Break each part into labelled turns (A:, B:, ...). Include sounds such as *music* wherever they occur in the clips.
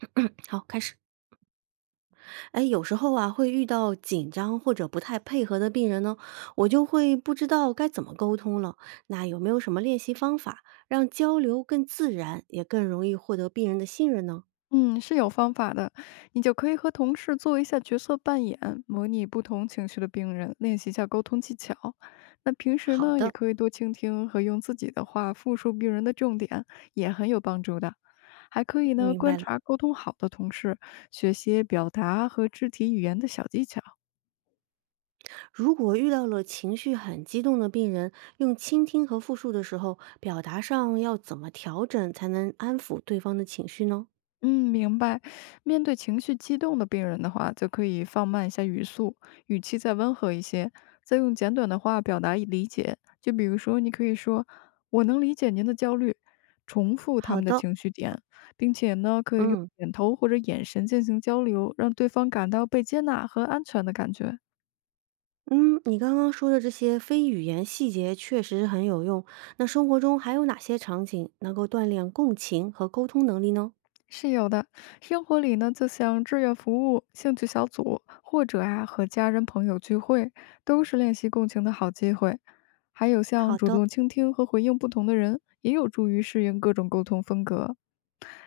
A: *clears throat* 嗯好，开始。哎，有时候啊，会遇到紧张或者不太配合的病人呢，我就会不知道该怎么沟通了。那有没有什么练习方法，让交流更自然，也更容易获得病人的信任呢？
B: 嗯，是有方法的。你就可以和同事做一下角色扮演，模拟不同情绪的病人，练习一下沟通技巧。那平时
A: 好
B: 呢，也
A: 的，
B: 可以多倾听和用自己的话复述病人的重点，也很有帮助的。还可以呢，
A: 明白
B: 观
A: 了。
B: 察沟通好的同事，学些表达和肢体语言的小技巧。
A: 如果遇到了情绪很激动的病人，用倾听和复述的时候，表达上要怎么调整才能安抚对方的情绪呢？
B: 嗯，明白。面对情绪激动的病人的话，就可以放慢一下语速，语气再温和一些，再用简短的话表达理解。就比如说，你可以说“我能理解您的焦虑”，重复他
A: 好
B: 们的
A: 的，
B: 情绪点，并且呢，可以用
A: 嗯。
B: 点头或者眼神进行交流，让对方感到被接纳和安全的感觉。
A: 嗯，你刚刚说的这些非语言细节确实很有用。那生活中还有哪些场景能够锻炼共情和沟通能力呢？
B: 是有的，生活里呢，就像志愿服务、兴趣小组，或者啊和家人朋友聚会，都是练习共情的好机会。还有像主动倾听和回应不同的人，也有助于适应各种沟通风格。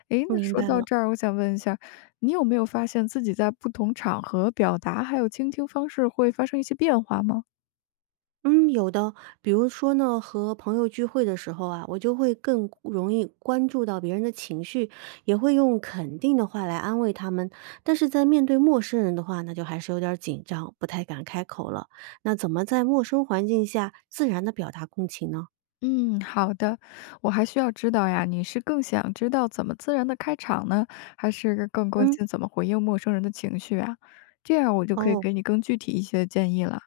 B: 诶，那
A: 明
B: 说
A: 白
B: 到
A: 了，
B: 这儿，我想问一下，你有没有发现自己在不同场合表达还有倾听方式会发生一些变化吗？
A: 嗯，有的，比如说呢，和朋友聚会的时候啊，我就会更容易关注到别人的情绪，也会用肯定的话来安慰他们。但是在面对陌生人的话，那就还是有点儿紧张，不太敢开口了。那怎么在陌生环境下自然的表达共情呢？
B: 嗯，好的。我还需要知道呀，你是更想知道怎么自然的开场呢，还是更关
A: 嗯，
B: 心怎么回应陌生人的情绪啊？这样我就可以
A: 哦。
B: 给你更具体一些建议了。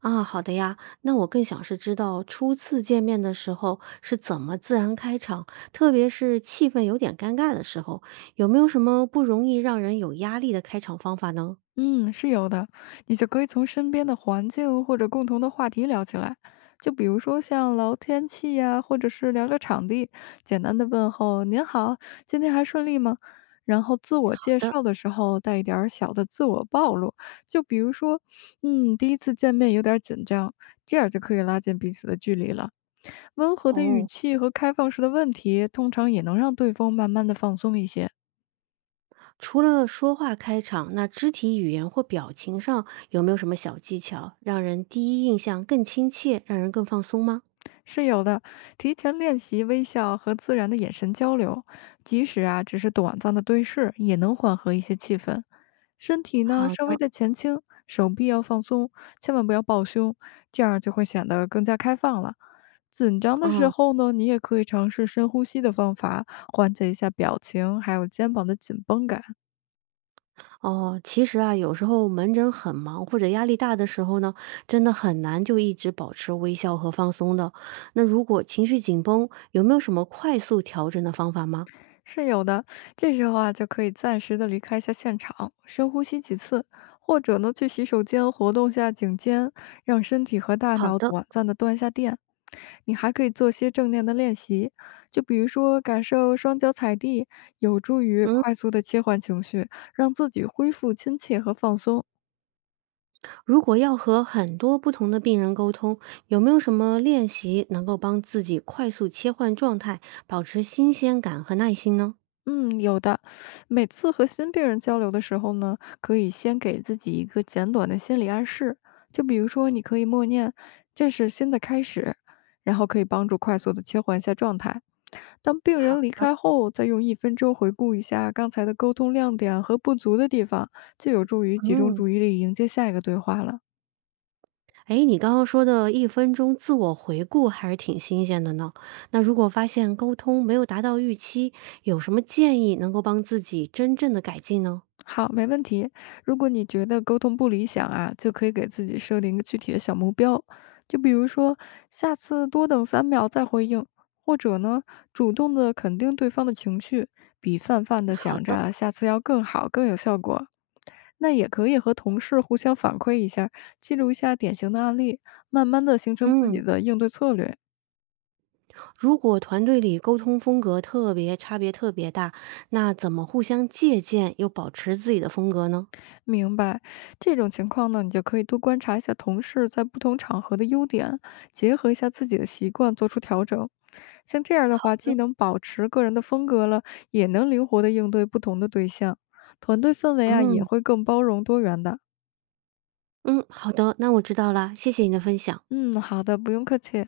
A: 啊，好的呀。那我更想是知道初次见面的时候是怎么自然开场，特别是气氛有点尴尬的时候，有没有什么不容易让人有压力的开场方法呢？
B: 嗯，是有的，你就可以从身边的环境或者共同的话题聊起来，就比如说像聊天气呀，或者是聊聊场地，简单的问候“您好，今天还顺利吗？”然后自我
A: 好
B: 介
A: 的，
B: 绍的时候带一点儿小的自我暴露，就比如说，嗯，第一次见面有点儿紧张，这样就可以拉近彼此的距离了。温和的语
A: 哦，
B: 气和开放式的问题，通常也能让对方慢慢的放松一些。
A: 除了说话开场，那肢体语言或表情上有没有什么小技巧，让人第一印象更亲切，让人更放松吗？
B: 是有的，提前练习微笑和自然的眼神交流，即使啊只是短暂的对视，也能缓和一些气氛。身体呢
A: 好
B: 稍微
A: 的，
B: 的前倾，手臂要放松，千万不要抱胸，这样就会显得更加开放了。紧张的时
A: 嗯。
B: 候呢，你也可以尝试深呼吸的方法，缓解一下表情，还有肩膀的紧绷感。
A: 哦，其实啊，有时候门诊很忙或者压力大的时候呢，真的很难就一直保持微笑和放松的。那如果情绪紧绷，有没有什么快速调整的方法吗？
B: 是有的，这时候啊，就可以暂时的离开一下现场，深呼吸几次，或者呢，去洗手间活动下颈肩，让身体和大
A: 好
B: 脑
A: 的，
B: 短暂的断一下电。你还可以做些正念的练习，就比如说感受双脚踩地，有助于
A: 嗯，
B: 快速的切换情绪，让自己恢复亲切和放松。
A: 如果要和很多不同的病人沟通，有没有什么练习能够帮自己快速切换状态，保持新鲜感和耐心呢？
B: 嗯，有的。每次和新病人交流的时候呢，可以先给自己一个简短的心理暗示，就比如说，你可以默念“这是新的开始”，然后可以帮助快速的切换一下状态。当病
A: 好
B: 人离
A: 的，
B: 开后，再用1分钟回顾一下刚才的沟通亮点和不足的地方，就有助于集中
A: 嗯。
B: 注意力迎接下一个对话了。
A: 诶，你刚刚说的1分钟自我回顾还是挺新鲜的呢。那如果发现沟通没有达到预期，有什么建议能够帮自己真正的改进呢？
B: 好，没问题。如果你觉得沟通不理想啊，就可以给自己设定一个具体的小目标，就比如说下次多等3秒再回应，或者呢，主动的肯定对方的情绪，比泛泛的
A: 好
B: 想
A: 的，
B: 着下次要更好更有效果。那也可以和同事互相反馈一下，记录一下典型的案例，慢慢的形成自己
A: 嗯，
B: 的应对策略。
A: 如果团队里沟通风格特别差别特别大，那怎么互相借鉴又保持自己的风格呢？
B: 明白，这种情况呢，你就可以多观察一下同事在不同场合的优点，结合一下自己的习惯做出调整。像这样的话，既能保持个人的风格了，也能灵活的应对不同的对象，团队氛围啊也
A: 嗯，
B: 会更包容多元的。
A: 嗯，好的，那我知道啦，谢谢你的分享。
B: 嗯，好的，不用客气。